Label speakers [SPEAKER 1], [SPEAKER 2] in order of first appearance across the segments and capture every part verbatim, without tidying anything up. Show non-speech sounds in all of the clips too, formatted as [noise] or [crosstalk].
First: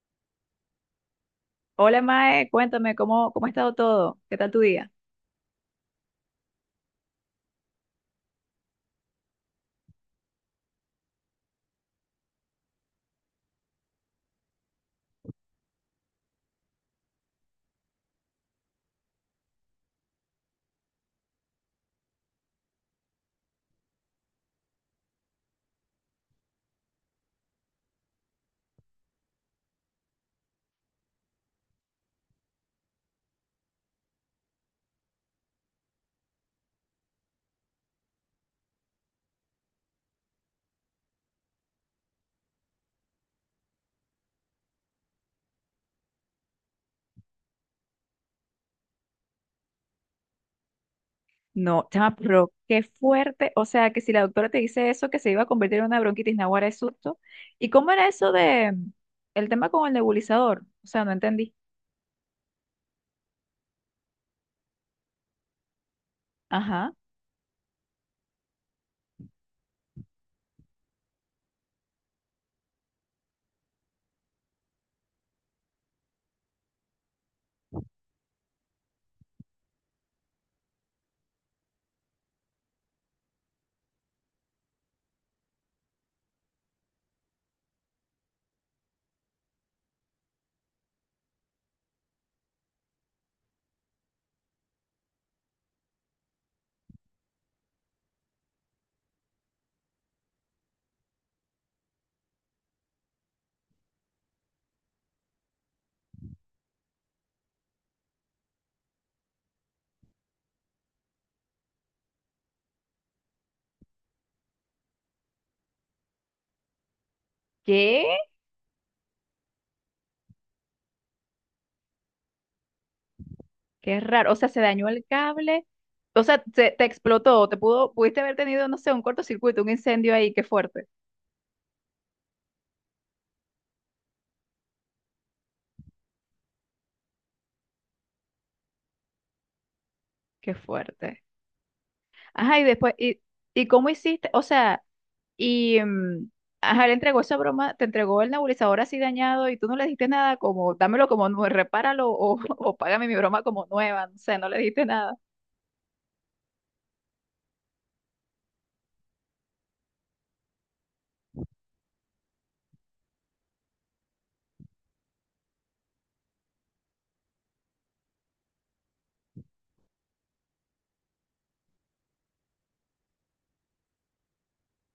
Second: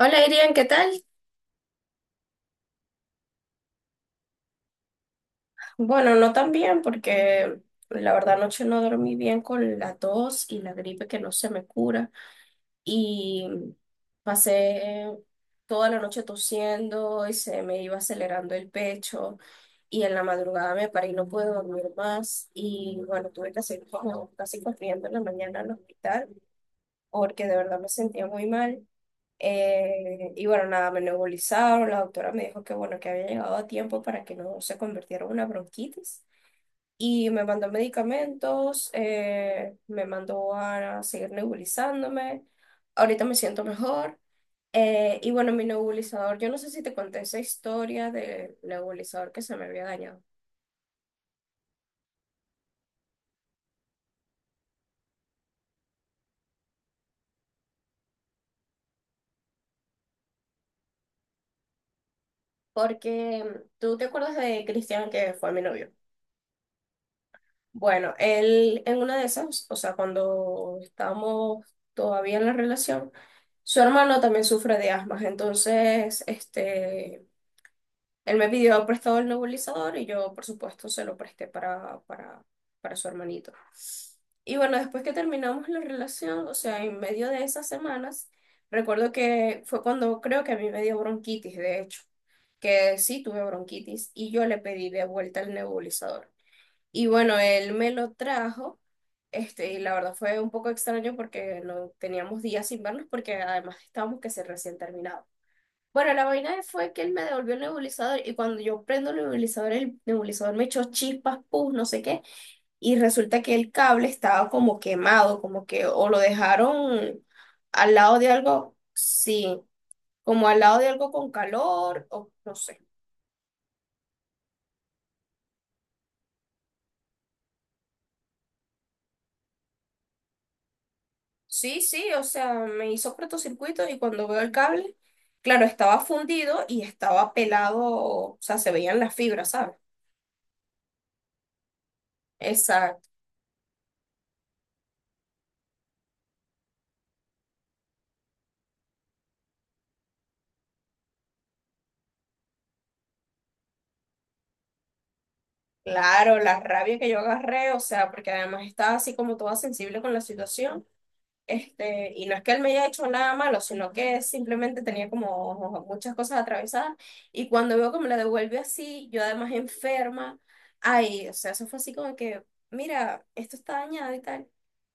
[SPEAKER 1] Hola Irian, ¿qué tal?
[SPEAKER 2] Hola Mae, cuéntame, ¿cómo, cómo ha estado todo? ¿Qué tal tu día?
[SPEAKER 1] Bueno, no tan bien porque la verdad anoche no dormí bien con la tos y la gripe que no se me cura y pasé toda la noche tosiendo y se me iba acelerando el pecho y en la madrugada me paré y no pude dormir más y bueno, tuve que hacer como casi corriendo en la mañana al hospital porque de verdad me sentía muy mal. Eh, y bueno, nada, me nebulizaron. La doctora me dijo que bueno, que había llegado a tiempo para que no se convirtiera en una bronquitis. Y me mandó medicamentos, eh, me mandó a seguir nebulizándome. Ahorita me siento mejor. Eh, y bueno, mi nebulizador, yo no sé si te conté esa historia del nebulizador que se me había dañado.
[SPEAKER 2] No, chama, pero qué fuerte. O sea, que si la doctora te dice eso, que se iba a convertir en una bronquitis naguara de susto. ¿Y cómo era eso de mm, el tema con el nebulizador? O sea, no entendí.
[SPEAKER 1] Porque mm, tú te acuerdas de Cristian que fue mi novio.
[SPEAKER 2] Ajá.
[SPEAKER 1] Bueno, él en una de esas, o sea, cuando estábamos todavía en la relación, su hermano también sufre de asma, entonces, este, él me pidió prestado el nebulizador y yo, por supuesto, se lo presté para, para, para su hermanito. Y bueno, después que terminamos la relación, o sea, en medio de esas semanas, recuerdo que fue cuando creo que a mí me dio bronquitis, de hecho, que sí tuve bronquitis y yo le pedí de vuelta el nebulizador. Y bueno, él me lo trajo, este, y la verdad fue un poco extraño porque no teníamos días sin vernos porque además estábamos que se recién terminado. Bueno, la vaina fue que él me devolvió el nebulizador y cuando yo prendo el nebulizador, el nebulizador me echó chispas, pus, no sé qué, y resulta que el cable estaba como quemado, como que o lo dejaron al
[SPEAKER 2] ¿Qué?
[SPEAKER 1] lado de algo, sí, como al lado de algo con calor o no sé.
[SPEAKER 2] Qué raro. O sea, se dañó el cable. O sea, se- te explotó. Te pudo, pudiste haber tenido, no sé, un cortocircuito, un incendio ahí. Qué fuerte.
[SPEAKER 1] Sí, sí, o sea, me hizo cortocircuito y cuando veo el cable, claro, estaba fundido y estaba pelado, o sea, se veían las fibras, ¿sabes?
[SPEAKER 2] Qué fuerte. Ajá, y después,
[SPEAKER 1] Exacto.
[SPEAKER 2] ¿y, ¿y cómo hiciste? O sea. Y mm, ajá, le entregó esa broma, te entregó el nebulizador así dañado y tú no le dijiste nada, como dámelo como nuevo, repáralo o, [laughs] o págame mi broma como nueva, no sé, no le dijiste nada.
[SPEAKER 1] Claro, la rabia que yo agarré, o sea, porque además estaba así como toda sensible con la situación. Este, y no es que él me haya hecho nada malo, sino que simplemente tenía como muchas cosas atravesadas. Y cuando veo que me la devuelve así, yo además enferma, ay, o sea, eso fue así como que, mira, esto está dañado y tal.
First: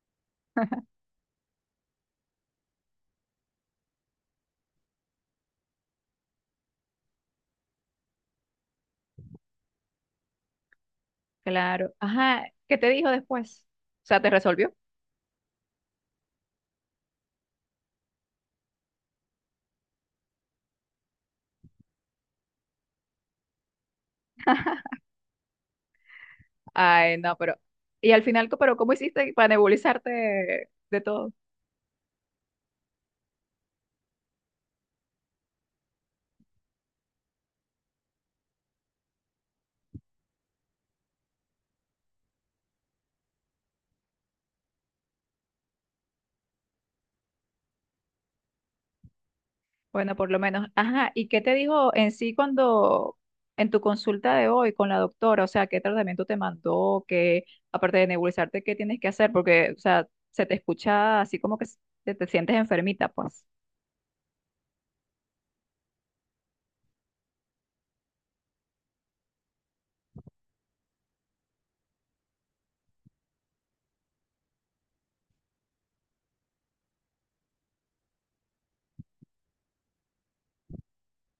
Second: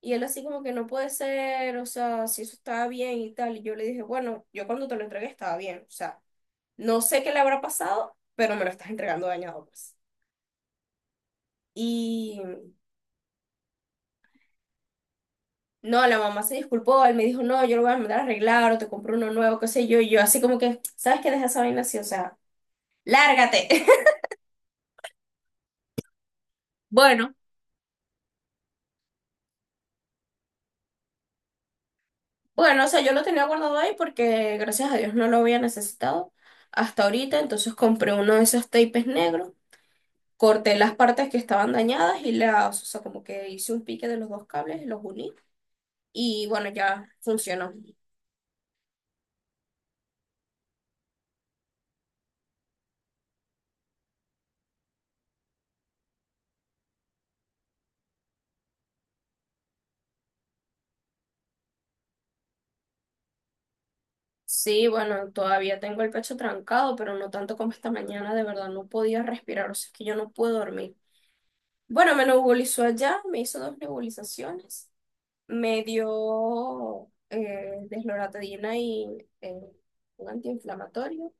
[SPEAKER 1] Y él así como que no puede ser, o sea, si eso estaba bien y tal. Y yo le dije, bueno, yo cuando te lo entregué estaba bien, o sea, no sé qué le habrá pasado, pero me lo estás entregando dañado, pues.
[SPEAKER 2] Claro, ajá, ¿qué te dijo después? O sea, ¿te resolvió?
[SPEAKER 1] No, la mamá se disculpó, él me dijo, no, yo lo voy a mandar a arreglar o te compro uno nuevo, qué sé yo, y yo así como que, ¿sabes qué? Deja esa vaina así, o sea, lárgate. [laughs]
[SPEAKER 2] Ay,
[SPEAKER 1] Bueno,
[SPEAKER 2] no, pero. Y al final, co- ¿pero cómo hiciste para nebulizarte de todo?
[SPEAKER 1] Bueno, o sea, yo lo tenía guardado ahí porque gracias a Dios no lo había necesitado hasta ahorita, entonces compré uno de esos tapes negros, corté las partes que estaban dañadas y las, o sea, como que hice un pique de los dos cables y los uní y bueno, ya funcionó.
[SPEAKER 2] Bueno, por lo menos. Ajá, ¿y qué te dijo en sí cuando en tu consulta de hoy con la doctora? O sea, ¿qué tratamiento te mandó? ¿Qué, aparte de nebulizarte, qué tienes que hacer? Porque, o sea, se te escucha así como que se- te, te sientes enfermita, pues.
[SPEAKER 1] Sí, bueno, todavía tengo el pecho trancado, pero no tanto como esta mañana, de verdad no podía respirar, o sea, es que yo no puedo dormir. Bueno, me nebulizó allá, me hizo dos nebulizaciones, me dio eh, desloratadina y eh, un antiinflamatorio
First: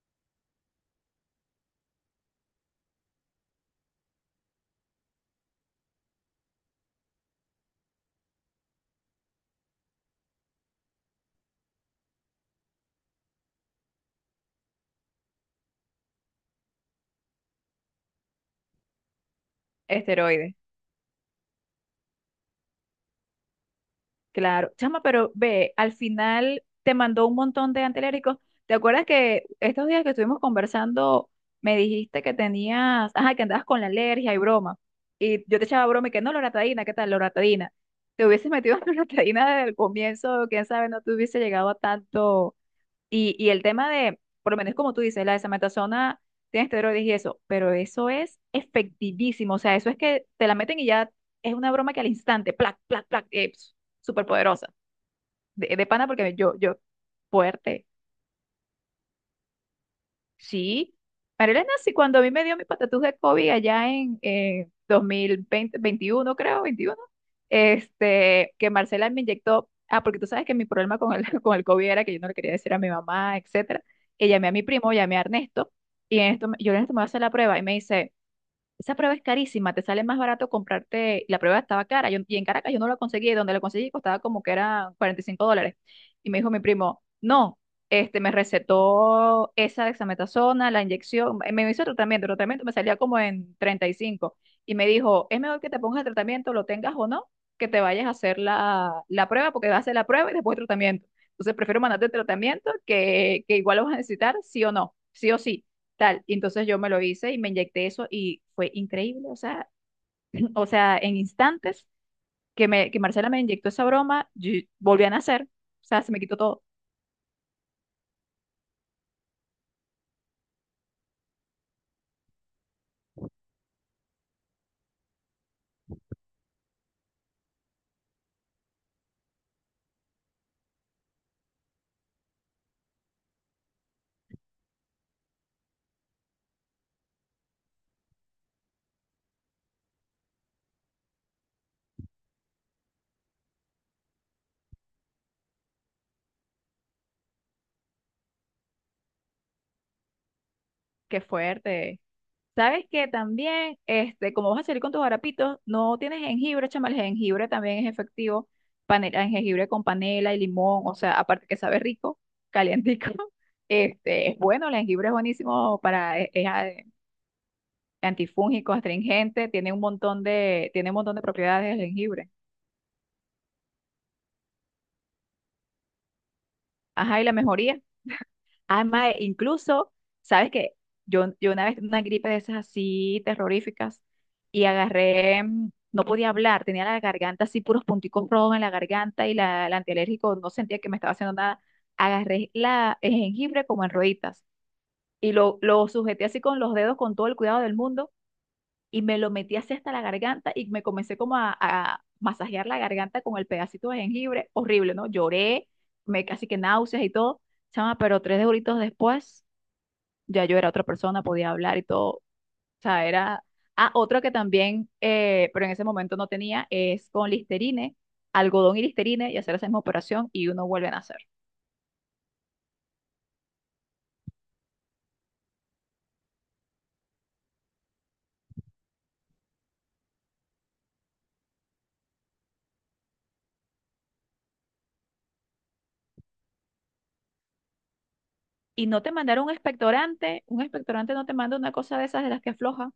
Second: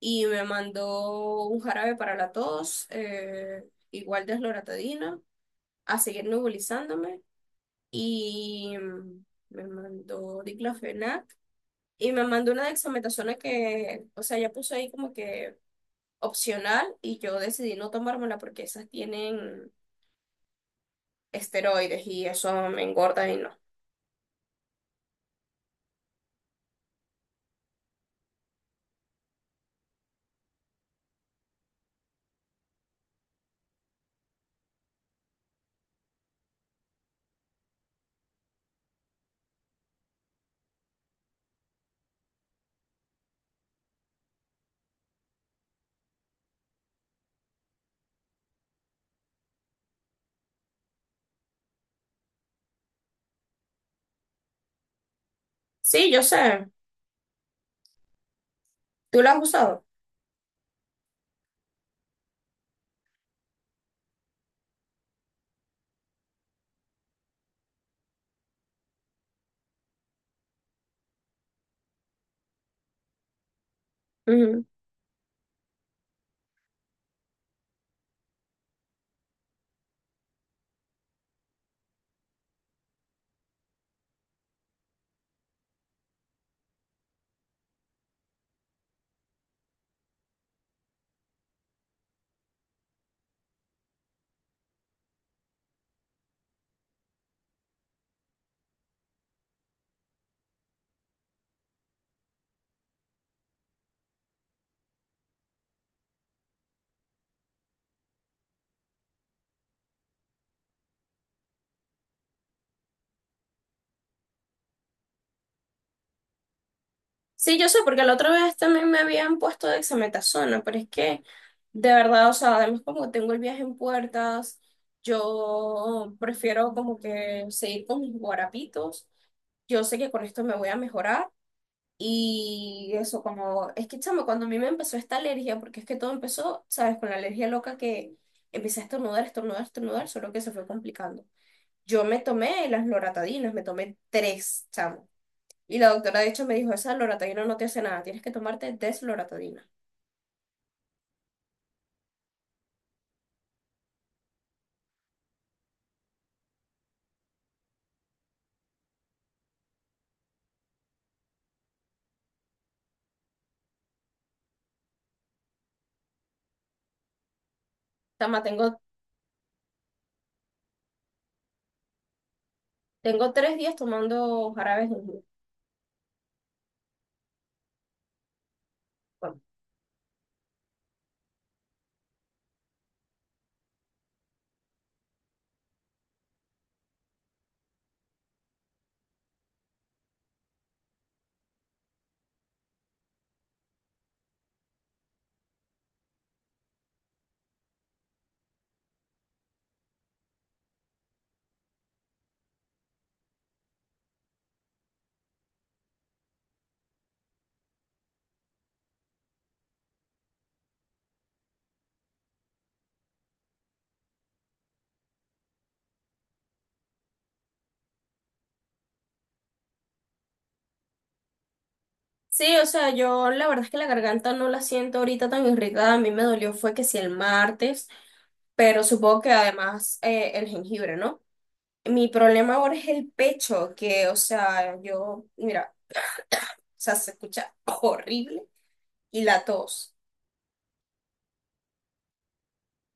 [SPEAKER 1] y me mandó un jarabe para la tos, eh, igual desloratadina, a seguir nebulizándome y mm, me mandó diclofenac y me mandó una dexametasona que, o sea, ya puso ahí como que opcional y yo decidí no tomármela porque esas tienen
[SPEAKER 2] Esteroides.
[SPEAKER 1] esteroides y eso me engorda y no.
[SPEAKER 2] Claro, chama, pero ve, al final te mandó un montón de antialérgicos. ¿Te acuerdas que estos días que estuvimos conversando me dijiste que tenías, ajá, que andabas con la alergia y broma? Y yo te echaba broma y que no, loratadina, ¿qué tal, loratadina? Te hubieses metido [laughs] en loratadina desde el comienzo, quién sabe, no te hubiese llegado a tanto y, y el tema de, por lo menos como tú dices, la desametasona tiene esteroides y eso, pero eso es efectivísimo. O sea, eso es que te la meten y ya es una broma que al instante, plac, plac, plac, eh, súper poderosa. De, de pana
[SPEAKER 1] Sí, yo
[SPEAKER 2] porque yo,
[SPEAKER 1] sé.
[SPEAKER 2] yo, fuerte.
[SPEAKER 1] ¿Tú la has usado?
[SPEAKER 2] Sí, Marilena, sí, cuando a mí me dio mi patatús de COVID allá en, en veinte veintiuno, creo, veintiuno, este, que Marcela me inyectó, ah, porque tú sabes que mi problema con el, [laughs] con el COVID era que yo no le quería decir a mi mamá, etcétera, que llamé a mi
[SPEAKER 1] Ujú.
[SPEAKER 2] primo, llamé a Ernesto, y Ernesto, me- yo Ernesto me voy a hacer la prueba, y me dice, esa prueba es carísima, te sale más barato comprarte, la prueba estaba cara, yo, y en Caracas yo no la conseguí, donde la conseguí costaba como que era cuarenta y cinco dólares. Y me dijo mi primo, no, este, me recetó esa dexametasona, la inyección, eh, me hizo tratamiento, el tratamiento me salía como en treinta y cinco y me dijo, es mejor que te pongas el tratamiento, lo tengas o no, que te vayas a hacer la, la prueba, porque vas a hacer la prueba y después el tratamiento. Entonces prefiero mandarte el tratamiento, que, que igual lo vas a necesitar, sí o no, sí o sí tal. Y entonces yo me lo hice y me inyecté eso y fue increíble, o sea, [clears throat] o sea, en instantes que, me, que Marcela me inyectó esa broma, yo volví a nacer, o sea, se me quitó todo.
[SPEAKER 1] Sí, yo sé, porque la otra vez también me habían puesto dexametasona, pero es que, de verdad, o sea, además como tengo el viaje en puertas, yo prefiero como que seguir con mis guarapitos. Yo sé que con esto me voy a mejorar. Y eso, como, es que, chamo, cuando a mí me empezó esta alergia, porque es que todo empezó, ¿sabes? Con la alergia loca que empecé a estornudar, estornudar, estornudar, solo que se fue complicando. Yo me tomé las loratadinas, me tomé tres, chamo. Y la doctora de hecho me dijo, esa loratadina no te hace nada, tienes que tomarte desloratadina.
[SPEAKER 2] Qué fuerte. Sabes que también, este, como vas a salir con tus harapitos, no tienes jengibre, chama, el jengibre también es efectivo, panela, jengibre con panela y limón, o sea, aparte que sabe rico, calientico, [laughs] este, es bueno, el jengibre es buenísimo para, es, es a-
[SPEAKER 1] Tama,
[SPEAKER 2] antifúngico,
[SPEAKER 1] tengo,
[SPEAKER 2] astringente, tiene un montón de, tiene un montón de propiedades el jengibre.
[SPEAKER 1] tengo tres días tomando jarabes de jengibre.
[SPEAKER 2] Ajá, y la mejoría. Además,
[SPEAKER 1] Bueno,
[SPEAKER 2] incluso, ¿sabes qué? Yo, yo una vez tuve una gripe de esas así terroríficas y agarré, mm, no podía hablar, tenía la garganta así, puros punticos rojos en la garganta y la, el antialérgico no sentía que me estaba haciendo nada. Agarré la, el jengibre como en rueditas y lo, lo sujeté así con los dedos con todo el cuidado del mundo y me lo metí así hasta la garganta y me comencé como a, a masajear la garganta con el pedacito de jengibre, horrible, ¿no? Lloré, me casi que náuseas y todo, chama, pero tres horitos después ya yo era otra persona, podía hablar y todo, o sea, era... Ah, otro que también, eh, pero en ese momento no tenía, es con Listerine, algodón y Listerine y hacer esa misma operación y uno vuelve a nacer.
[SPEAKER 1] sí, o sea, yo la verdad es que la garganta no la siento ahorita tan irritada. A mí me dolió fue que sí el martes, pero supongo que además eh, el jengibre, ¿no? Mi problema ahora es el pecho, que, o sea, yo, mira, o sea, se escucha horrible
[SPEAKER 2] Y no te
[SPEAKER 1] y la
[SPEAKER 2] mandaron un
[SPEAKER 1] tos.
[SPEAKER 2] expectorante, un expectorante no te manda una cosa de esas de las que afloja.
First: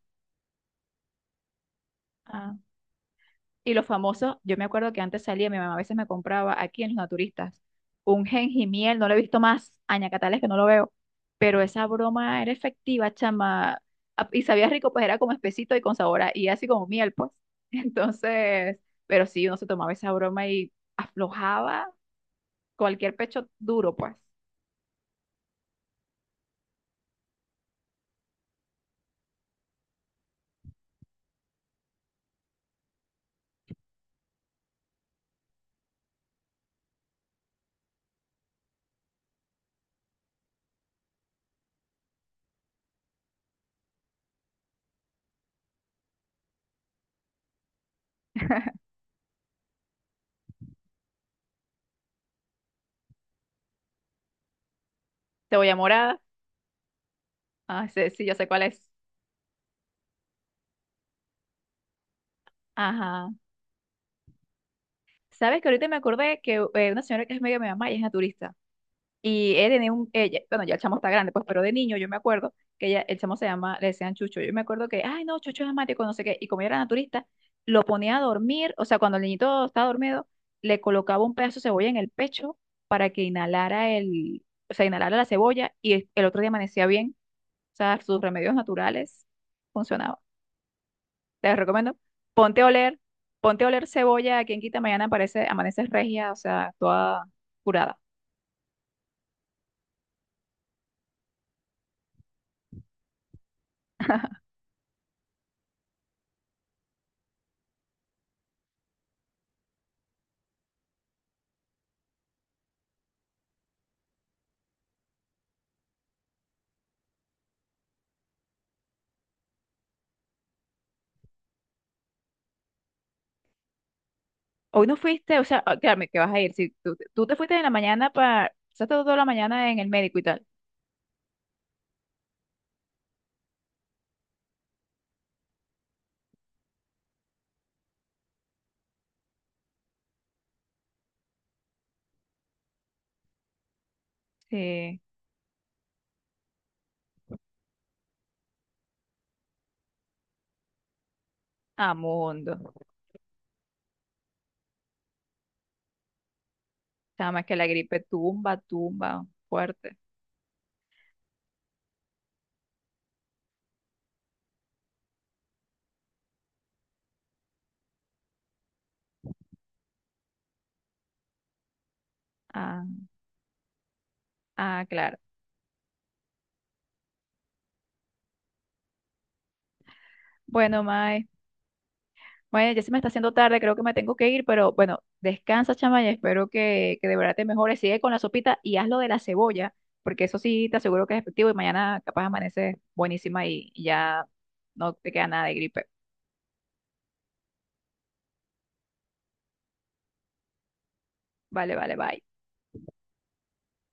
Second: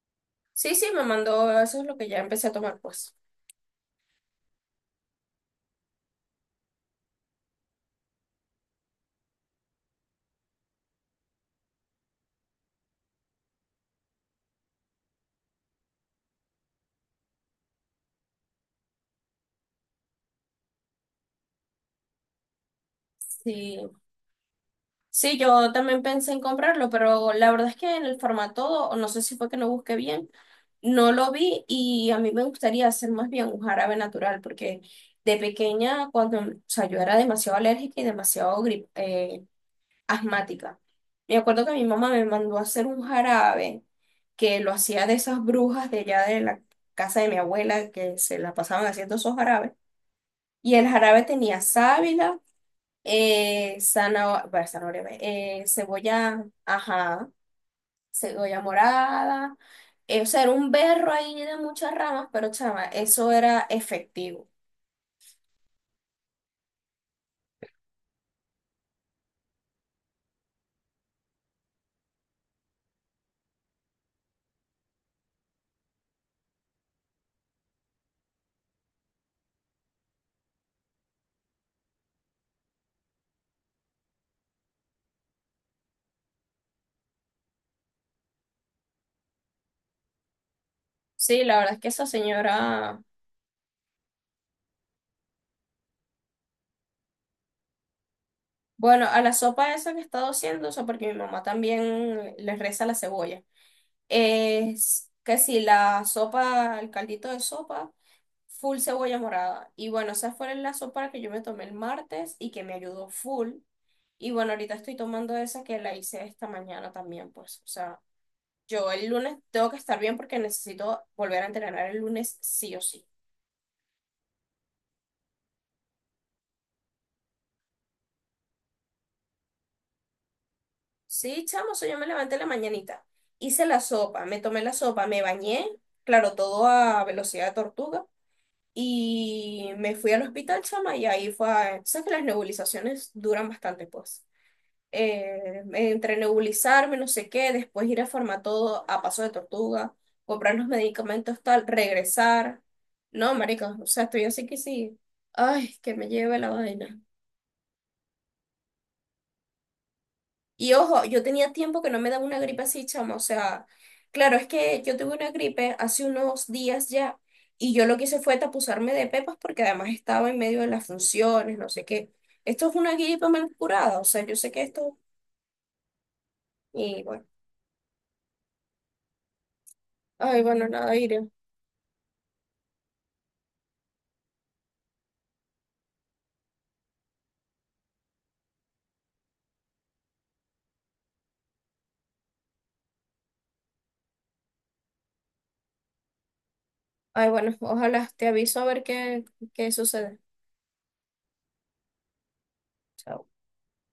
[SPEAKER 1] Sí, sí, me mandó, eso es lo que ya empecé a
[SPEAKER 2] Ah,
[SPEAKER 1] tomar, pues.
[SPEAKER 2] Y los famosos, yo me acuerdo que antes salía, mi mamá a veces me compraba aquí en los naturistas un miel, no lo he visto más, añacatales que no lo veo, pero esa broma era efectiva, chama, a- y sabía rico, pues era como espesito y con sabor, a- y así como miel, pues. [laughs] Entonces, pero sí, uno se tomaba esa broma y aflojaba cualquier pecho
[SPEAKER 1] Sí,
[SPEAKER 2] duro, pues.
[SPEAKER 1] sí, yo también pensé en comprarlo, pero la verdad es que en el formato, o no sé si fue que no busqué bien, no lo vi y a mí me gustaría hacer más bien un jarabe natural, porque de pequeña, cuando, o sea, yo era demasiado alérgica y demasiado gri- eh, asmática. Me acuerdo que mi mamá me mandó a hacer un jarabe que lo hacía de esas brujas de allá de la casa de mi abuela que se la pasaban haciendo esos jarabes. Y el jarabe tenía sábila, eh, zanahoria, bueno, zanahoria, eh,
[SPEAKER 2] Cebolla morada,
[SPEAKER 1] cebolla, ajá,
[SPEAKER 2] ah, sí, sí, yo sé
[SPEAKER 1] cebolla
[SPEAKER 2] cuál es.
[SPEAKER 1] morada. eh, o sea, era un berro ahí de muchas ramas, pero chama, eso
[SPEAKER 2] Ajá.
[SPEAKER 1] era efectivo.
[SPEAKER 2] ¿Sabes que ahorita me acordé que eh, una señora que es medio mi mamá y es naturista? Y él tenía un, ella, bueno, ya el chamo está grande, pues, pero de niño yo me acuerdo que ella, el chamo se llama, le decían Chucho. Yo me acuerdo que, ay, no, Chucho es asmático, no sé qué. Y como yo era naturista, lo ponía a dormir, o sea, cuando el niñito estaba dormido, le colocaba un pedazo de cebolla en el pecho para que inhalara el, o sea, inhalara la cebolla y el, el otro día amanecía bien. O sea, sus remedios naturales funcionaban.
[SPEAKER 1] Sí,
[SPEAKER 2] Te
[SPEAKER 1] la verdad es que
[SPEAKER 2] recomiendo,
[SPEAKER 1] esa
[SPEAKER 2] ponte a oler,
[SPEAKER 1] señora,
[SPEAKER 2] ponte a oler cebolla, quien quita mañana aparece, amaneces regia, o sea, toda curada.
[SPEAKER 1] bueno, a la sopa esa que he estado haciendo, o sea, porque mi mamá también le reza la cebolla. Es que si la sopa, el caldito de sopa. Full cebolla morada. Y bueno, esa fue la sopa que yo me tomé el martes y que me ayudó full. Y bueno, ahorita estoy tomando esa que la hice esta mañana también, pues. O sea, yo el lunes tengo que estar bien porque necesito volver a entrenar el lunes sí o sí.
[SPEAKER 2] Hoy no fuiste, o sea, ah, créame que vas a ir. Si tú, tú te fuiste en la mañana para. Pasaste toda la mañana en el médico y tal.
[SPEAKER 1] Sí, chamo, o sea, yo me levanté en la mañanita, hice la sopa, me tomé la sopa, me bañé, claro, todo a velocidad de tortuga. Y me fui al hospital, chama, y ahí fue. a- Sabes que las nebulizaciones duran bastante, pues.
[SPEAKER 2] Sí.
[SPEAKER 1] eh, entre nebulizarme, no sé qué, después ir a todo a Paso de Tortuga, comprar los medicamentos, tal,
[SPEAKER 2] Ah,
[SPEAKER 1] regresar.
[SPEAKER 2] mundo.
[SPEAKER 1] No, marica, o sea, estoy así que sí. Ay, que me lleve la vaina.
[SPEAKER 2] Nada más que la gripe tumba, tumba, fuerte.
[SPEAKER 1] Y ojo, yo tenía tiempo que no me daba una gripe así, chama, o sea, claro, es que yo tuve una gripe hace unos días ya y yo lo que hice fue tapuzarme de pepas porque además estaba en medio de las funciones, no sé qué. Esto es
[SPEAKER 2] Ah,
[SPEAKER 1] una gripe mal curada, o sea, yo sé que
[SPEAKER 2] ah,
[SPEAKER 1] esto...
[SPEAKER 2] claro.
[SPEAKER 1] Y bueno, ay, bueno,
[SPEAKER 2] Bueno,
[SPEAKER 1] nada, iré.
[SPEAKER 2] Mae. Bueno, ya se me está haciendo tarde, creo que me tengo que ir, pero bueno, descansa, chama, y espero que, que de verdad te mejores. Sigue con la sopita y haz lo de la cebolla, porque eso sí te aseguro que es efectivo y mañana capaz amaneces buenísima y y ya no te queda nada de gripe.
[SPEAKER 1] Ay, bueno, ojalá te aviso a ver qué, qué sucede.
[SPEAKER 2] Vale, vale, bye.
[SPEAKER 1] Chao.